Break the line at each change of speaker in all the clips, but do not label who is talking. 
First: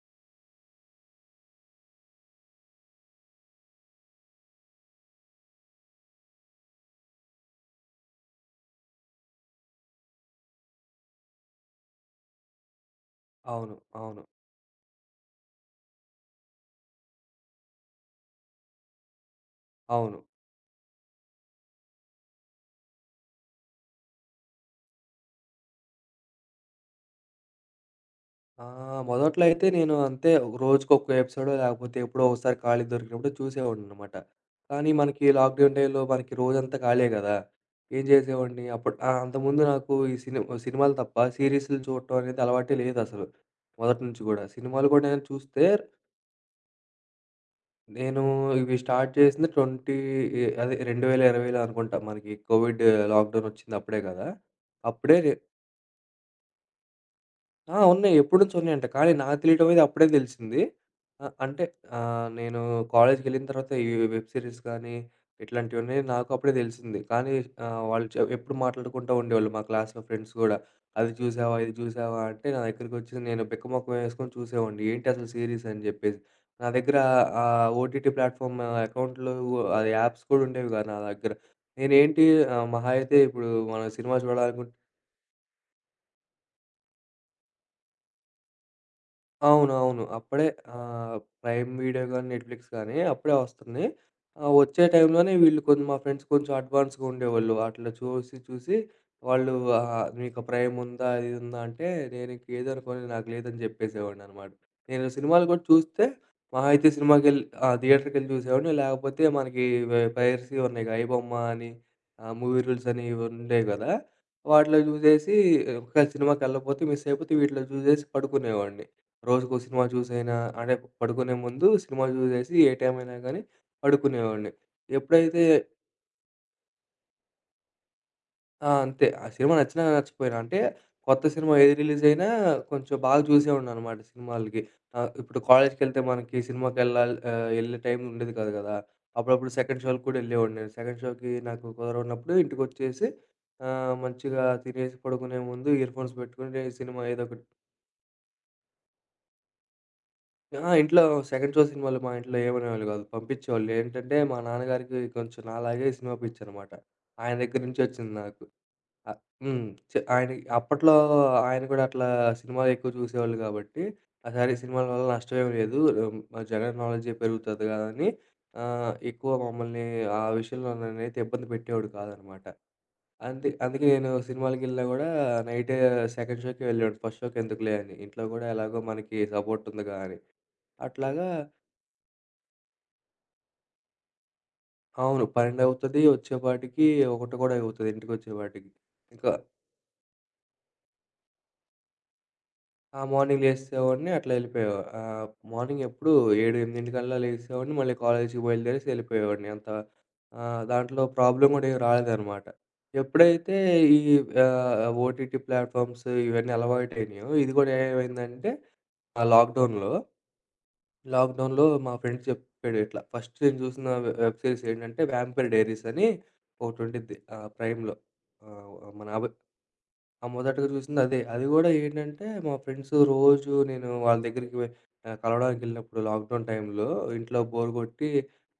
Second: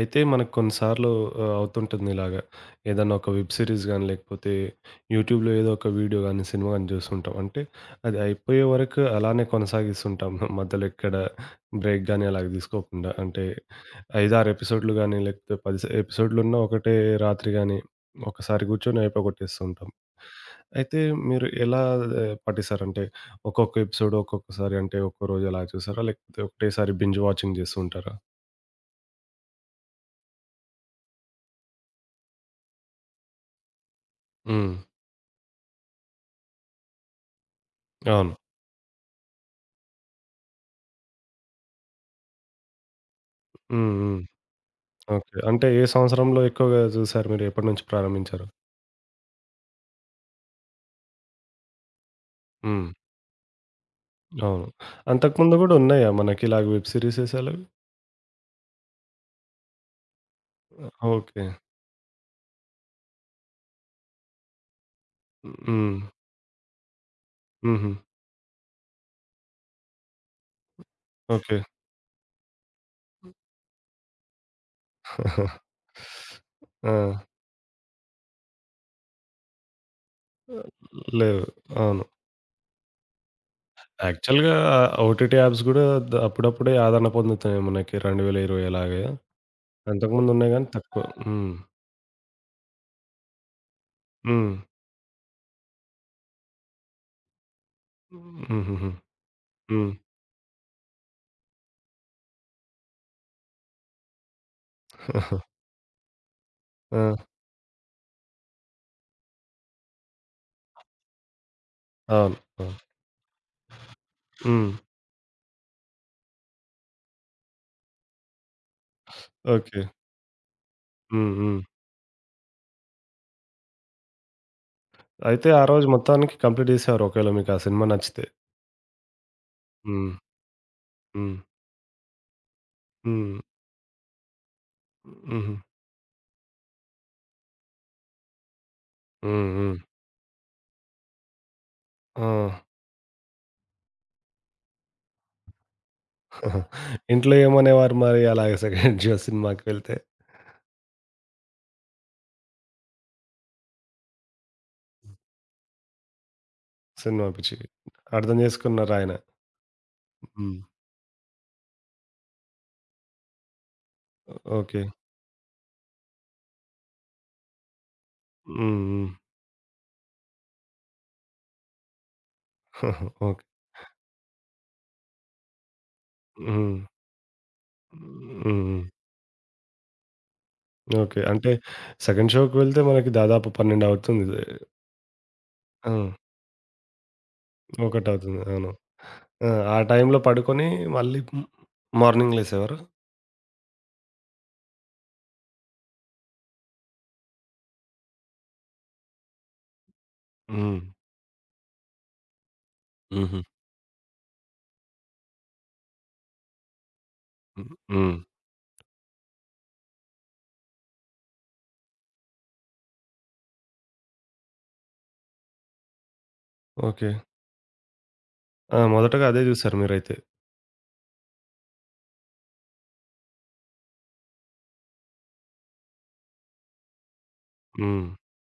అయితే మనకు కొన్నిసార్లు అవుతుంటుంది ఇలాగ. ఏదన్నా ఒక వెబ్ సీరీస్ గాని, లేకపోతే యూట్యూబ్‌లో ఏదో ఒక వీడియో గాని, సినిమా గాని చూస్తుంటాం. అంటే అది అయిపోయే వరకు అలానే కొనసాగిస్తుంటాం. మధ్యలో ఎక్కడ బ్రేక్ గాని అలాగ తీసుకోకుండా. అంటే
అవును. అవును.
5, 6 ఎపిసోడ్‌లు గాని, లేకపోతే 10 ఎపిసోడ్‌లున్న ఒకటే రాత్రి గాని, ఒకసారి కూర్చొని అయిపోగొట్టేస్తూ ఉంటాం.
అవును.
అయితే మీరు ఎలా పాటిస్తారంటే ఒక్కొక్క ఎపిసోడ్ ఒక్కొక్కసారి అంటే ఒక్కో రోజు అలా చూసారా? లేకపోతే ఒకటేసారి బింజ్ వాచింగ్ చేస్తూ ఉంటారా?
మొదట్లో అయితే నేను అంతే రోజుకొక ఎపిసోడో లేకపోతే ఎప్పుడో ఒకసారి ఖాళీ దొరికినప్పుడు చూసేవాడిననమాట.
హ్మ్.
కానీ మనకి లాక్‌డౌన్ టైమ్‌లో మనకి రోజంతా ఖాళీయే గదా! ఏం
అవును.
చేసేవాడిని అప్పుడు అంతకుముందు నాకు ఈ సినిమాలు తప్ప సీరీస్‌లు చూడటం అనేది అలవాటే లేదసలు.
హ్మ్.
మొదటి
హ్మ్.
నుంచి గూడా. సినిమాలు కూడా నేను
ఓకే.
చూస్తే
అంటే ఏ సంవత్సరంలో ఎక్కువగా చూసారు మీరు? ఎప్పటినుంచి
నేను
ప్రారంభించారు?
ఇవి స్టార్ట్ చేసింది 20 అదే 2020లో అనుకుంటా. మనకి కోవిడ్
హ్మ్.
లాక్‌డౌన్ వచ్చింది అప్పుడే గదా!
అవును.
అప్పుడే
అంతకుముందు గూడా ఉన్నాయా మనకి ఇలాగ వెబ్ సీరీసెస్ అలావి?
ఆ! ఉన్నాయి. ఎప్పటినుంచో ఉన్నాయంట. కానీ నాకు తెలియటం అనేది అప్పుడే తెలిసింది.
ఓకే.
అంటే నేను కాలేజ్‌కెళ్ళిన తర్వాత ఈ వెబ్ సిరీస్ కానీ, ఇట్లాంటివన్నీ
హ్మ్.
నాకు అప్పుడే తెలిసింది. కానీ
హుహు.
వాళ్ళు ఎప్పుడు మాట్లాడుకుంటూ ఉండేవాళ్ళు మా క్లాస్‌లో ఫ్రెండ్స్ గూడా. "అది చూసావా?
ఓకే.
ఇది చూసావా?" అంటే నా దగ్గరికొచ్చి నేను బిక్కమొఖం యేసుకొని చూసేవాడిని. "ఏంటి అసలు సీరీస్" అని జెప్పేసి. నా
ఆ!
దగ్గర ఓటీటీ ప్లాట్‌ఫామ్ అకౌంట్లు అది యాప్స్ కూడా ఉండేవి కాదు నా దగ్గర.
లేవు. అవును.
నేనేంటి మహా అయితే ఇప్పుడు మనం సినిమా
యాక్చువల్‌గా
చూడాలనుకుంటే
ఓటీటీ యాప్స్ గూడా అప్పుడప్పుడే ఆదరణ పొందుతున్నాయి మనకి 2020 అలాగే.
అవునవును.
అంతకుముందు
అప్పుడే
ఉన్నాయి గానీ తక్కువ.
ఆహ్,
హ్మ్.
ప్రైమ్ వీడియో గాని, నెట్‌ఫ్లిక్స్ గాని అప్పుడే వస్తుంది.
హ్మ్.
వచ్చే టైంలోనే వీళ్ళు కొంచెం మా ఫ్రెండ్స్ కొంచెం అడ్వాన్స్‌గా ఉండేవాళ్ళు. అట్లా చూసి, చూసి
హుహుహు.
వాళ్ళు
హ్మ్.
"నీకు ప్రైమ్ ఉందా? అది ఉందా?" అంటే నేను ఇంకేదనుకోని నాకు లేదని చెప్పేసేవాడిననమాట. నేను సినిమాలు కూడా చూస్తే మహా అయితే
ఆ!
సినిమాకెళ్ళి ఆ! థియేటర్‌కెళ్ళి చూసేవాడిని. లేకపోతే మనకి పైరసీ ఉన్నాయిగా ఐబొమ్మ అని
అవును.
మూవీ
అవును.
రూల్స్ అని ఇవి ఉండేవి కదా!
హ్మ్.
వాటిలో చూసేసి ఒకవేళ సినిమాకెళ్ళకపోతే మిస్ అయిపోతే వీటిలో చూసేసి పడుకునేవాడిని. రోజుకో
ఓకే.
సినిమా చూసైనా అంటే
హ్మ్.
పడుకునే
హ్మ్.
ముందు సినిమా చూసేసి ఏ టైం అయినా గానీ పడుకునేవాడిని. ఎప్పుడైతే
అయితే ఆ రోజు మొత్తానికి కంప్లీట్ చేసేవారు ఒకవేళ మీకు ఆ సినిమా నచ్చితే.
ఆ! అంతే. ఆ సినిమా నచ్చినా
హ్మ్.
నచ్చకపోయినా అంటే కొత్త
హ్మ్.
సినిమా ఏది రిలీజ్ అయినా కొంచెం బాగా
హ్మ్.
చూసేవాడిననమాట సినిమాలకి. ఇప్పుడు
హుహు.
కాలేజ్‌కెళ్తే మనకి సినిమాకెళ్ళాలి యెళ్ళే టైం ఉండేది కాదు గదా! అప్పుడప్పుడు
హ్మ్. హ్మ్.
సెకండ్ షో‌కి కూడా యెళ్ళేవాడిని నేను. సెకండ్ షో‌కి నాకు
ఆ!
కుదరనప్పుడు ఇంటికొచ్చేసి మంచిగా తినేసి పడుకునే ముందు ఇయర్‌ఫోన్స్ పెట్టుకొని సినిమా
ఇంట్లో
ఏదోకటి.
ఏమనేవారు మరి అలాగ సెకండ్ షో సినిమాకి వెళ్తే?
ఆ! ఇంట్లో సెకండ్ షో సినిమాలు మా ఇంట్లో ఏమనేవాళ్ళు గాదు. పంపించేవాళ్ళు. ఏంటంటే మా నాన్నగారికి కొంచెం నాలాగే సినిమా పిచ్చనమాట.
సినిమా
ఆయన దగ్గర
పిచ్చికి.
నుంచే ఒచ్చింది
అర్థం
నాకు.
చేసుకున్నారాయన.
హ్మ్. ఆయనకి
హ్మ్.
అప్పట్లో ఆయన కూడా అట్లా సినిమాలు ఎక్కువ చూసేవాళ్ళు గాబట్టి, ఆ! సరే
ఓకే.
సినిమాల వల్ల నష్టమేమి లేదు. హ్మ్. జనరల్ నాలెడ్జ్ పెరుగుతది గదా! అని
హ్మ్. హ్మ్.
ఎక్కువ మమ్మల్ని ఆ విషయంలో నన్నైతే ఇబ్బంది పెట్టేవాడు కాదనమాట.
ఓకే.
అంతే అందుకే నేను సినిమాలకెళ్ళినా గూడా నైటే సెకండ్ షోకే
హ్మ్.
వెళ్ళేవాడిని. ఫస్ట్ షోకి ఎందుకులే అని. ఇంట్లో
హ్మ్.
గూడా ఎలాగో
హ్మ్.
మనకి సపోర్ట్ ఉందిగా అని.
ఓకే.
అట్లాగా
అంటే సెకండ్ షోకి వెళ్తే మనకి దాదాపు 12 అవుతుంది.
అవును. 12
ఆ!
అవుతది. వచ్చేపాటికి 1 కూడా అవుతది
1 అవుతుంది.
ఇంటికొచ్చేపాటికి.
అవును.
ఇంకా
ఆ! ఆ టైంలో పడుకొని మళ్ళీ మార్నింగ్ లేసేవారా?
ఆ! మార్నింగ్ లేసేసేవాడిని మార్నింగ్ ఎప్పుడు 7, 8 లేసేసేవాడిని. మళ్ళీ కాలేజీకి బయలుదేరేసి ఎళ్ళిపోయేవాడిని. అంత
హ్మ్.
దాంట్లో ప్రాబ్లమ్ కూడా ఏం రాలేదనమాట.
హుహు.
ఎప్పుడైతే ఈ ఓటీటీ ప్లాట్‌ఫామ్స్ ఇవన్నీ అలవాటయినాయో, ఇది కూడా
హ్మ్. హ్మ్.
ఏమైందంటే ఆ లాక్‌డౌన్‌లో లాక్‌డౌన్‌లో మా ఫ్రెండ్ చెప్పాడు ఇట్లా. ఫస్ట్ నేను చూసిన వెబ్ సిరీస్ ఏంటంటే 'వ్యాంపైర్ డైరీస్' అని
ఓకే.
ఒకటుండిద్ది. ప్రైమ్‌లో. ఆహ్,
ఆ!
మన అబ్
మొదటగా అదే జూసారు మీరైతే.
ఆహ్, మొదటగా చూసింది అదే. అది కూడా ఏంటంటే మా ఫ్రెండ్స్ రోజు నేను వాళ్ళ దగ్గరికి కలవడానికెళ్ళినప్పుడు లాక్‌డౌన్ టైంలో ఇంట్లో బోర్
హ్మ్.
కొట్టి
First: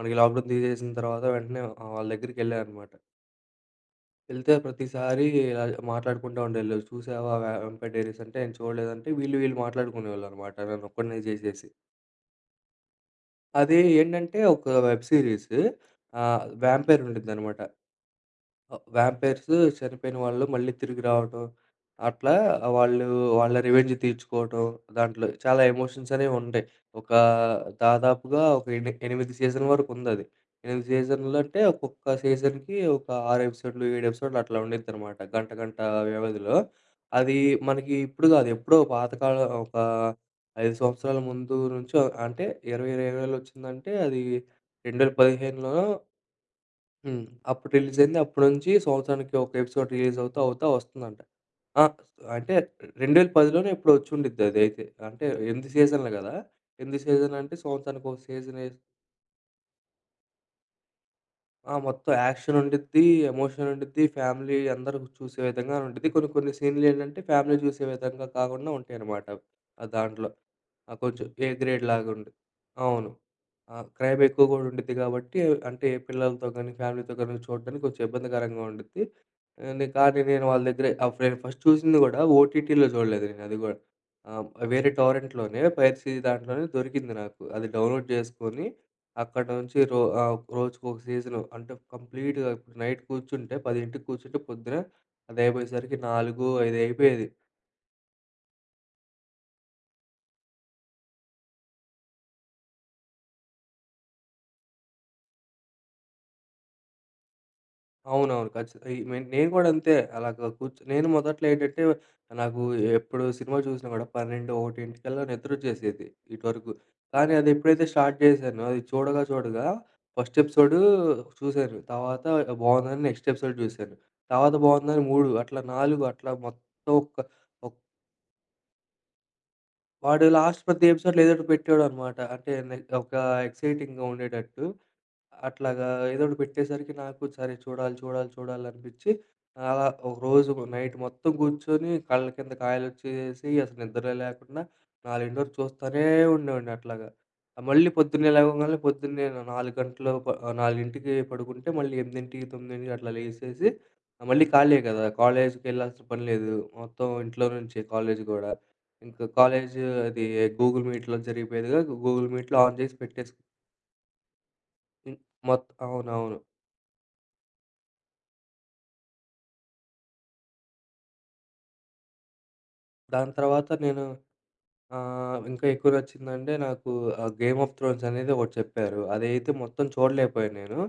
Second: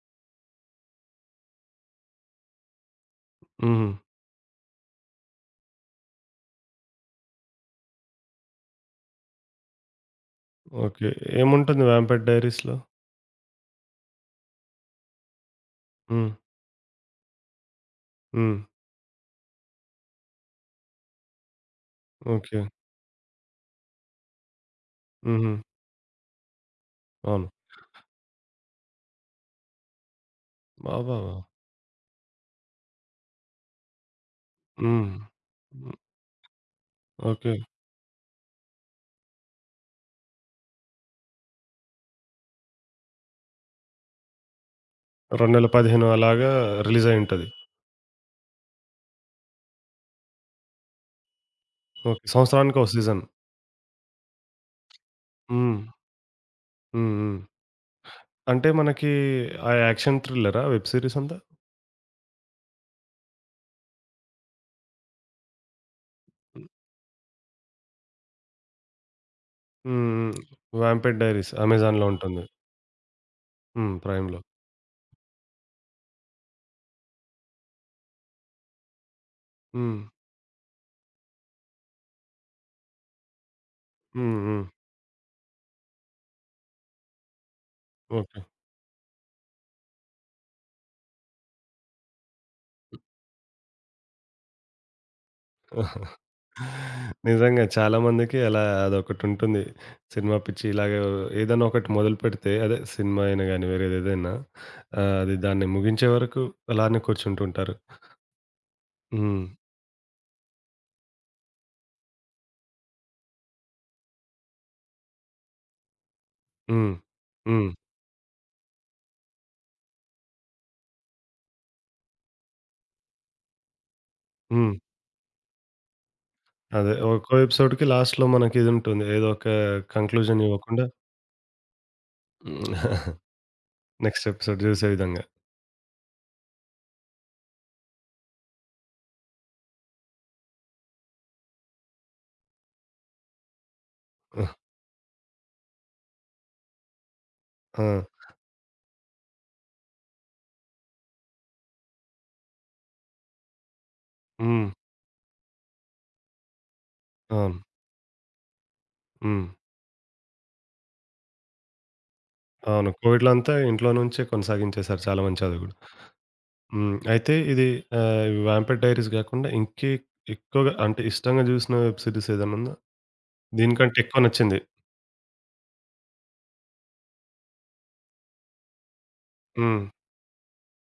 మనకి లాక్‌డౌన్ తీసేసిన తర్వాత వెంటనే వాళ్ళ దగ్గరికెళ్ళాననమాట.
హుహు.
వెళ్తే ప్రతిసారి ఇలా మాట్లాడుకుంటా ఉండేవాళ్ళు. "చూసావా 'వ్యాంపైర్ డైరీస్' అంటే?" నేను చూడలేదంటే వీళ్ళు వీళ్ళు మాట్లాడుకునేవాళ్ళనమాట నన్ను
ఓకే.
ఒక్కడినే చేసేసి.
ఏముంటుంది 'వ్యాంపేట్ డైరీస్‌లో'?
అది ఏంటంటే ఒక వెబ్ సీరీస్.
హ్మ్.
'వ్యాంపైర్' ఉండిద్దనమాట.
హ్మ్.
వ్యాంపైర్స్ చనిపోయిన వాళ్ళు మళ్ళీ తిరిగి రావటం. అట్లా
ఓకే.
వాళ్ళు వాళ్ళ రివెంజ్ తీర్చుకోవటం. దాంట్లో
హుహు.
చాలా ఎమోషన్స్ అనేవుంటాయి. ఒక
అవును.
దాదాపుగా ఒక 8 సీజన్ వరకుందది. 8
అబ్బబ్బా!
సీజన్‌లు అంటే ఒక్కొక్క సీజన్‌కి ఒక 6 ఎపిసోడ్‌లు, 7 ఎపిసోడ్‌లు అట్లా
హ్మ్.
ఉండిద్దనమాట. గంట గంట
హ్మ్.
వ్యవధిలో. అది
ఓకే.
మనకి ఇప్పుడు గాదు. ఎప్పుడో పాతకాలం ఒక 5 సంవత్సరాల ముందు నుంచో అంటే 2020లో వచ్చిందంటే అది 2015లోనో.
2015 అలాగా
హ్మ్.
రిలీజయ్యుంటది.
అప్పుడు రిలీజయింది. అప్పటి నుంచి సంవత్సరానికి ఒక ఎపిసోడ్ రిలీజ్ అవుతా, అవుతా వస్తుందంట. ఆ!
ఓకే.
అంటే
సంవత్సరానికో సీజన్.
2010లోనే ఎప్పుడో వచ్చుండిద్ది అదైతే. అంటే 8
హ్మ్.
సీజన్‌లు గదా! 8
హ్మ్. హ్మ్.
సీజన్‌లంటే సంవత్సరానికి ఒక
అంటే
సీజనేస్.
మనకి ఆ యాక్షన్ థ్రిల్లరా వెబ్ సీరీస్ అంతా?
ఆ! మొత్తం యాక్షన్ ఉండిద్ది, ఎమోషన్ ఉండిద్ది, ఫ్యామిలీ అందరూ చూసే విధంగా ఉండిద్ది. కొన్ని కొన్ని
హ్మ్.
సీన్‌లేంటంటే ఫ్యామిలీ చూసే విధంగా కాకుండా ఉంటాయన్నమాట. ఆ దాంట్లో.
హ్మ్.
ఆ!
'వ్యాంపేట్
కొంచెం ఏ
డైరీస్'
గ్రేడ్
అమెజాన్‌లో
లాగుండి
ఉంటుంది.
అవును. ఆ!
హ్మ్.
క్రైమ్
ప్రైమ్‌లో.
ఎక్కువ గూడా ఉండిద్ది గాబట్టి, అంటే పిల్లలతో గానీ, ఫ్యామిలీతో గానీ చూడడానికి కొంచెం ఇబ్బందికరంగా ఉండిద్ది. ఆహ్, నే
హ్మ్.
కానీ నేను వాళ్ళ దగ్గరే అప్పుడు నేను ఫస్ట్ చూసింది గూడా ఓటీటీలో చూడలేదు నేను అది గూడా.
హ్మ్.
ఆహ్,
హ్మ్.
వేరే టొరెంట్‌లోనే పైరసీ దాంట్లోనే దొరికింది నాకు. అది డౌన్‌లోడ్ చేసుకొని, అక్కడి నుంచి రోజుకొక సీజను అంటే కంప్లీట్‌గా ఇప్పుడు నైట్ కూర్చుంటే 10కి కూర్చుంటే పొద్దున అది అయిపోయేసరికి
ఓకే.
4, 5 అయిపోయేది.
నిజంగా చాలామందికి అలా అదొకటుంటుంది. సినిమా పిచ్చి ఇలాగ ఏదైనా ఒకటి మొదలుపెడితే అదే సినిమా అయినా గానీ, వేరేదేదైనా అది దాన్ని ముగించే వరకు అలానే కూర్చుంటుంటారు.
అవునవును. ఖచ్చిత ఈ మెన్
హ్మ్.
నేను కూడా అంతే. అలాగ కూర్చొని నేను మొదట్లో ఏంటంటే, నాకు ఎప్పుడు సినిమా చూసినా కూడా 12, 1 నిద్రొచ్చేసేది ఇటువరకు.
హ్మ్.
కానీ అది
హ్మ్.
ఎప్పుడైతే స్టార్ట్ చేశానో, అది చూడగా చూడగా ఫస్ట్ ఎపిసోడు చూశాను. తర్వాత బావుందని నెక్స్ట్ ఎపిసోడ్ చూశాను. తర్వాత
హ్మ్.
బావుందని 3 అట్లా 4 అట్లా మొత్తం
అదే
ఒక్క
ఒక్కో
ఒక్
ఎపిసోడ్‌కి లాస్ట్‌లో మనకిదుంటుంది. ఏదో ఒక
వాడు
కంక్లూజన్
లాస్ట్ ప్రతి
ఇవ్వకుండా
ఎపిసోడ్‌లో ఏదో ఒకటి పెట్టేవాడనమాట. అంటే, ఒక ఎక్సైటింగ్‌గా
నెక్స్ట్
ఉండేటట్టు.
ఎపిసోడ్ జూసే విధంగా.
అట్లాగా ఏదో ఒకటి పెట్టేసరికి నాకు సరే చూడాలి, చూడాలి, చూడాలి అనిపిచ్చి అలా ఒకరోజు నైట్ మొత్తం కూర్చొని కళ్ళ కింద కాయలొచ్చేసి అసలు నిద్రే లేకుండా 4 వరకు చూస్తానే ఉండేవాడిని అట్లాగా. ఆ
ఆ!
మళ్ళీ పొద్దున్నే లేవగాల్నే పొద్దున్నే 4 గంటలు 4కి పడుకుంటే మళ్ళీ 8, 9 అట్లా లేసేసి ఆ మళ్ళీ
హ్మ్.
ఖాళీయే కదా! కాలేజ్‌కెళ్ళాల్సిన పని లేదు. మొత్తం ఇంట్లో
అవును.
నుంచే కాలేజ్ గూడా. ఇంకా
హ్మ్.
కాలేజ్ అది గూగుల్ మీట్‌లో జరిగిపోయేదిగా గూగుల్ మీట్‌లో ఆన్
అవును.
చేసి
కోవిడ్‌లో
పెట్టేసుకు.
అంతా ఇంట్లో నుంచే కొనసాగించేశారు
హ్మ్.
చాలా మంది చదువు గూడా.
అవునవును.
హ్మ్. అయితే ఇది 'వ్యాంపైర్ డైరీస్' గాకుండా ఇంకే ఎక్కువగా అంటే ఇష్టంగా జూసిన వెబ్ సిరీస్ ఏదైనా ఉందా?
దాని తర్వాత
దీనికంటే
నేను
ఎక్కువ నచ్చింది.
ఇంకా ఎక్కువ నచ్చిందంటే నాకు 'గేమ్ ఆఫ్ థ్రోన్స్' అనేది ఒకటి చెప్పారు. అదైతే మొత్తం
హ్మ్.
చూడలేకపోయాను నేను.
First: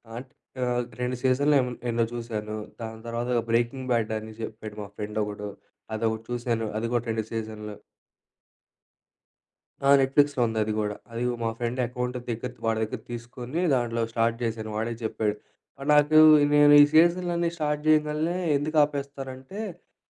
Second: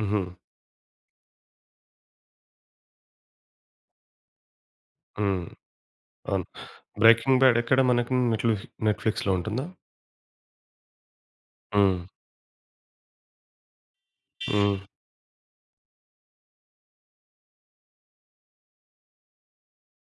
హుహు.
అంట్ 2 సీజన్‌లు ఏమో ఎన్నో చూసాను. దాని తర్వాత 'బ్రేకింగ్ బ్యాడ్' అని చెప్పాడు మా ఫ్రెండ్
హ్మ్.
ఒకడు. అదొకటి
అవును.
చూసాను. అది కూడా 2
'బ్రేకింగ్ బ్యాడ్'
సీజన్‌లు.
ఎక్కడ మనకి నెట్‌ఫ్లిక్స్‌లో ఉంటుందా?
ఆ! నెట్‌ఫ్లిక్స్‌లో ఉందది గూడా. అది మా ఫ్రెండ్
హ్మ్.
అకౌంట్ దగ్గర వాడి దగ్గర తీసుకొని దాంట్లో స్టార్ట్ చేశాను.
హ్మ్.
వాడే చెప్పాడు. ఆహ్, నాకు నేను ఈ సీరీస్‌లన్నీ స్టార్ట్ చేయంగాల్నే ఎందుకు ఆపేస్తారంటే,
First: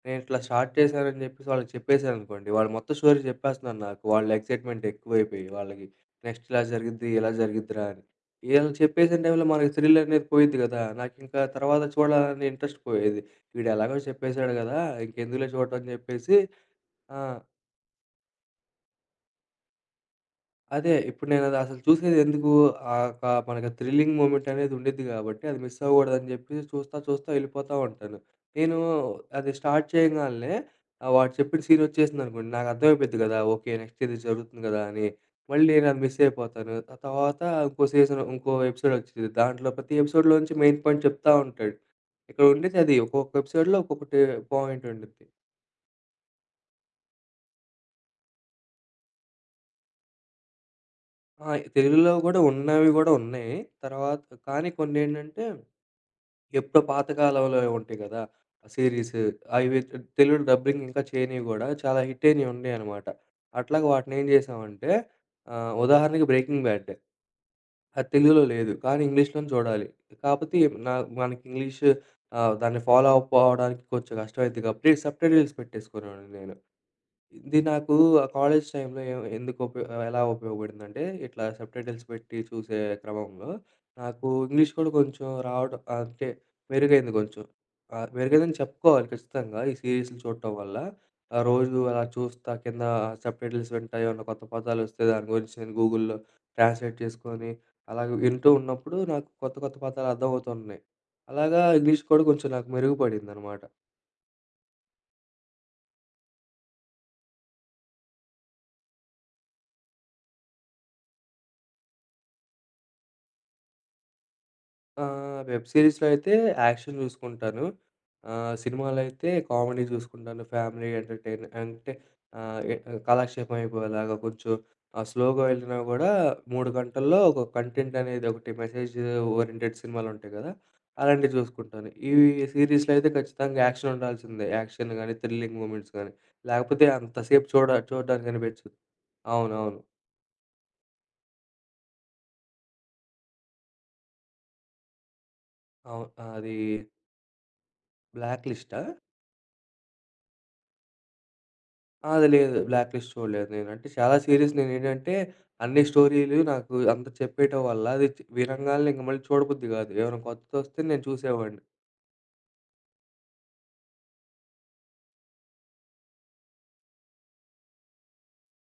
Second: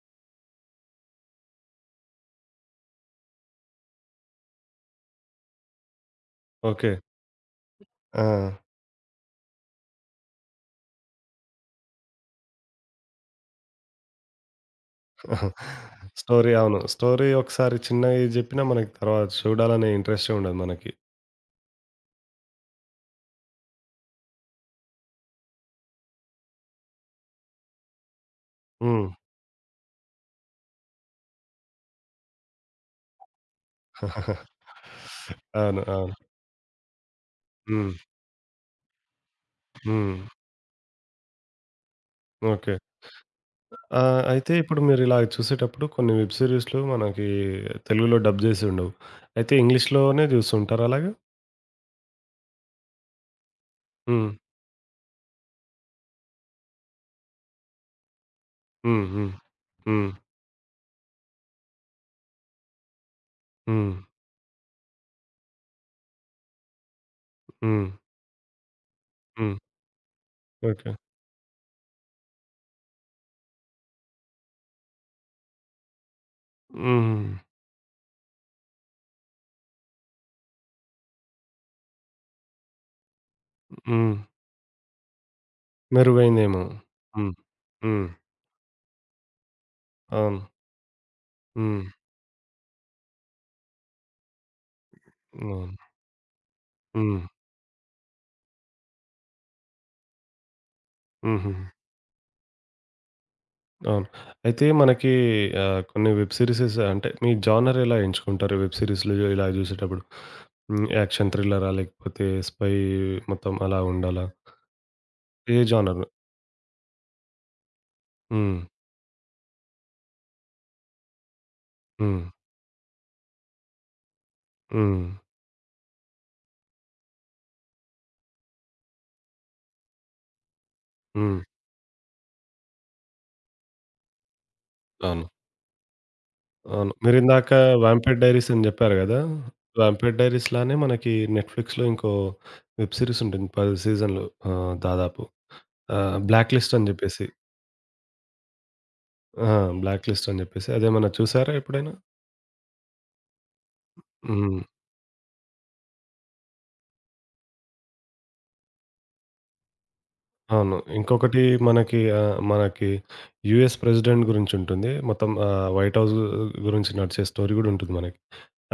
నేను ఇట్లా స్టార్ట్ చేశానని చెప్పేసి వాళ్ళకి చెప్పేసాననుకోండి, వాళ్ళు మొత్తం స్టోరీ చెప్పేస్తున్నారు నాకు. వాళ్ళ ఎక్సైట్‌మెంట్ ఎక్కువైపోయి వాళ్ళకి. నెక్స్ట్ ఇలా
ఓకే.
జరిగిద్ది, ఇలా జరిగిద్దిరా అని.
ఆ!
ఈళ్ళు చెప్పేసిన టైంలో మనకి థ్రిల్ అనేది పోయిద్ది కదా! నాకింకా తర్వాత చూడాలనే ఇంట్రెస్ట్ పోయేది. వీడు ఎలాగో చెప్పేసాడు కదా! ఇంకెందుకులే చూడటం అని చెప్పేసి
స్టోరీ అవును.
ఆ!
స్టోరీ ఒకసారి చిన్నగా జెప్పినా మనకి తర్వాత చూడాలనే ఇంట్రెస్టే ఉండదు మనకి.
అదే. ఇప్పుడు నేనది అసలు చూసేదెందుకు? ఒక మనకి థ్రిల్లింగ్ మూమెంట్ అనేది ఉండిద్ది గాబట్టి, అది మిస్ అవ్వకూడదని జెప్పి చూస్తా, చూస్తా ఎళ్ళిపోతా ఉంటాను. నేను
హ్మ్.
అది స్టార్ట్ చేయంగాలనే వాడు చెప్పిన సీన్ ఒచ్చేసిందనుకోండి, నాకు అర్థమైపోద్ది గదా! ఓకే. నెక్స్ట్ ఇది జరుగుతుంది గదా! అని. మళ్ళీ
అవును.
నేనది
అవును.
మిస్ అయిపోతాను. ఆ తర్వాత ఇంకో
హ్మ్.
సీజన్, ఇంకో ఎపిసోడ్ ఒచ్చేది. దాంట్లో ప్రతి
హ్మ్.
ఎపిసోడ్‌లోంచి మెయిన్ పాయింట్ చెప్తా ఉంటాడు. ఇక్కడ
ఓకే.
ఉండేది అది. ఒక్కొక్క ఎపిసోడ్‌లో
ఆ!
ఒక్కొక్కటి
అయితే ఇప్పుడు
పాయింట్ ఉండిద్ది.
మీరిలాగ చూసేటప్పుడు కొన్ని వెబ్ సీరీస్‌లు మనకి తెలుగులో డబ్ జేసి ఉండవు. అయితే ఇంగ్లీష్‌లోనే జూస్తుంటారా అలాగా?
ఆ! తెలుగులో గూడా ఉన్నవి గూడా ఉన్నాయి. తర్వాత
హ్మ్.
కానీ కొన్నేంటంటే ఎప్పుడో పాతకాలంలోవి ఉంటాయి గదా! ఆ
హ్మ్.
సీరీస్
హ్మ్.
అవి
హ్మ్.
తెలుగు డబ్బింగ్ ఇంకా చేయనివి గూడా చాలా హిట్ అయినయి ఉన్నాయన్నమాట. అట్లాగా
హ్మ్.
వాటినేం జేసామంటే ఉదాహరణకి 'బ్రేకింగ్ బ్యాడ్.'
హ్మ్.
అది తెలుగులో లేదు. కానీ ఇంగ్లీష్‌లోనే
హ్మ్.
చూడాలి. కాపోతే
ఓకే.
నా మనకి ఇంగ్లీష్ దాన్ని ఫాలో అవ్వకపోవడానికి కొంచెం కష్టమైద్ది కాబట్టి సబ్‌టైటిల్స్ పెట్టేసుకునేవాడిని నేను.
హ్మ్.
ఇది నాకు ఆ కాలేజ్ టైమ్‌లో ఎ ఎందుకు ఉపయో ఎలా ఉపయోగపడిందంటే ఇట్లా సబ్‌టైటిల్స్ పెట్టి చూసే క్రమంలో
హ్మ్.
నాకు ఇంగ్లీష్ కూడా కొంచెం రావడం అంటే
మెరుగైందేమో.
మెరుగైంది
హ్మ్.
కొంచెం.
హ్మ్.
మెరుగైందని చెప్పుకోవాలి ఖచ్చితంగా ఈ సీరీస్‌లు
అవును.
చూడటం వల్ల. ఆ రోజు
హ్మ్.
అలా చూస్తా కింద సబ్‌టైటిల్స్ వింటా ఏమన్నా కొత్త పదాలొస్తే దాని గురించి నేను
అవును.
గూగుల్‌లో ట్రాన్స్‌లేట్
హ్మ్.
చేసుకొని అలాగ వింటూ ఉన్నప్పుడు నాకు కొత్త కొత్త పదాలు అర్థమవుతున్నాయి.
హుహు.
అలాగా ఇంగ్లీష్ కూడా కొంచెం నాకు మెరుగుపడిందనమాట.
అవును. అయితే మనకి కొన్ని వెబ్ సీరీసెస్ అంటే మీ జానర్ ఎలా ఎంచుకుంటారు వెబ్ సీరీస్‌లు ఇలా జూసేటప్పుడు? హ్మ్. యాక్షన్ థ్రిల్లరా? లేకపోతే స్పై మొత్తం అలా ఉండాలా? ఏ
వెబ్ సిరీస్‌లో
జోనరు.
అయితే యాక్షన్ జూసుకుంటాను.
హ్మ్.
సినిమాలైతే కామెడీ జూసుకుంటాను. ఫ్యామిలీ ఎంటర్‌టైన్ అంటే
హ్మ్.
ఆహ్, ఎ కాలక్షేపం అయిపోయేలాగా కొంచెం
హ్మ్.
స్లోగా వెళ్ళినా గూడా 3 గంటల్లో ఒక కంటెంట్ అనేది ఒకటి మెసేజ్ ఓరియెంటెడ్ సినిమాలుంటాయి గదా! అలాంటివి
హ్మ్.
జూసుకుంటాను. ఈ సీరీస్‌లో అయితే ఖచ్చితంగా యాక్షన్ ఉండాల్సిందే. యాక్షన్ గాని,
అవును.
థ్రిల్లింగ్ మూమెంట్స్ గాని, లేకపోతే
అవును.
అంతసేపు
మీరిందాక 'వాంపైర్
చూడడానికి
డైరీస్' అని
అనిపించదు.
జెప్పారు గదా!
అవునవును.
'వాంపైర్ డైరీస్' లానే మనకి నెట్‌ఫ్లిక్స్‌లో ఇంకో వెబ్ సీరీస్ ఉంటుంది 10 సీజన్‌లు దాదాపు.
అవును. అది
'బ్లాక్ లిస్ట్' అని జెప్పేసి.
బ్లాక్ లిస్టా?
ఆ! 'బ్లాక్ లిస్ట్' అని జెప్పేసి. అదేమన్నా చూసారా ఎప్పుడైనా?
ఆ! అది లేదు. బ్లాక్ లిస్ట్ చూడలేదు నేను. అంటే చాలా సీరీస్
హ్మ్.
నేనేంటంటే అన్ని స్టోరీలు నాకు అంత చెప్పేయటం వల్ల అది వినంగాల్నే ఇంక మళ్ళీ చూడబుద్ధి కాదు. ఏమైనా
అవును.
కొత్తదొస్తే నేను
ఇంకొకటి
చూసేవాడిని.
మనకి మనకి యూఎస్ ప్రెసిడెంట్ గురించుంటుంది. మొత్తం వైట్ హౌస్ గురించి నడిచే స్టోరీ గూడా ఉంటుంది మనకి.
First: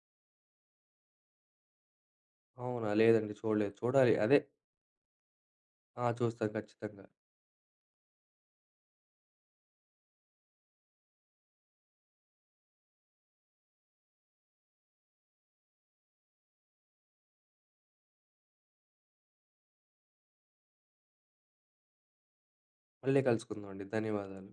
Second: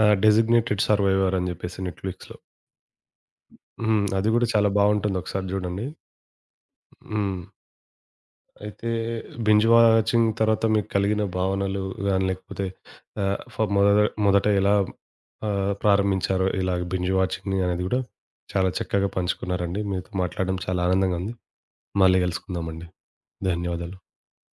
'డెసిగ్నేటెడ్ సర్వైవర్' అని జెప్పేసి నెట్‌ఫ్లిక్స్‌లో.
అవునా? లేదండి చూడలేదు.
హ్మ్.
చూడాలి.
అది
అదే
గూడా చాలా బావుంటుంది. ఒకసారి జూడండి.
ఆ! చూస్తాను ఖచ్చితంగా.
హ్మ్. అయితే బింజ్ వాచింగ్ తర్వాత మీకు కలిగిన భావనలు గాని, లేకపోతే ఆహ్, ఫ మొద మొదట ఎలా ప్రారంభించారో ఇలాగ బింజ్ వాచింగ్‌ని అనేది గూడా చాలా చక్కగా పంచుకున్నారండి. మీతో మాట్లాడడం చాలా ఆనందంగా ఉంది. మళ్ళీ గలుసుకుందామండి.
మళ్ళీ కలుసుకుందామండి.
ధన్యవాదాలు.
ధన్యవాదాలు.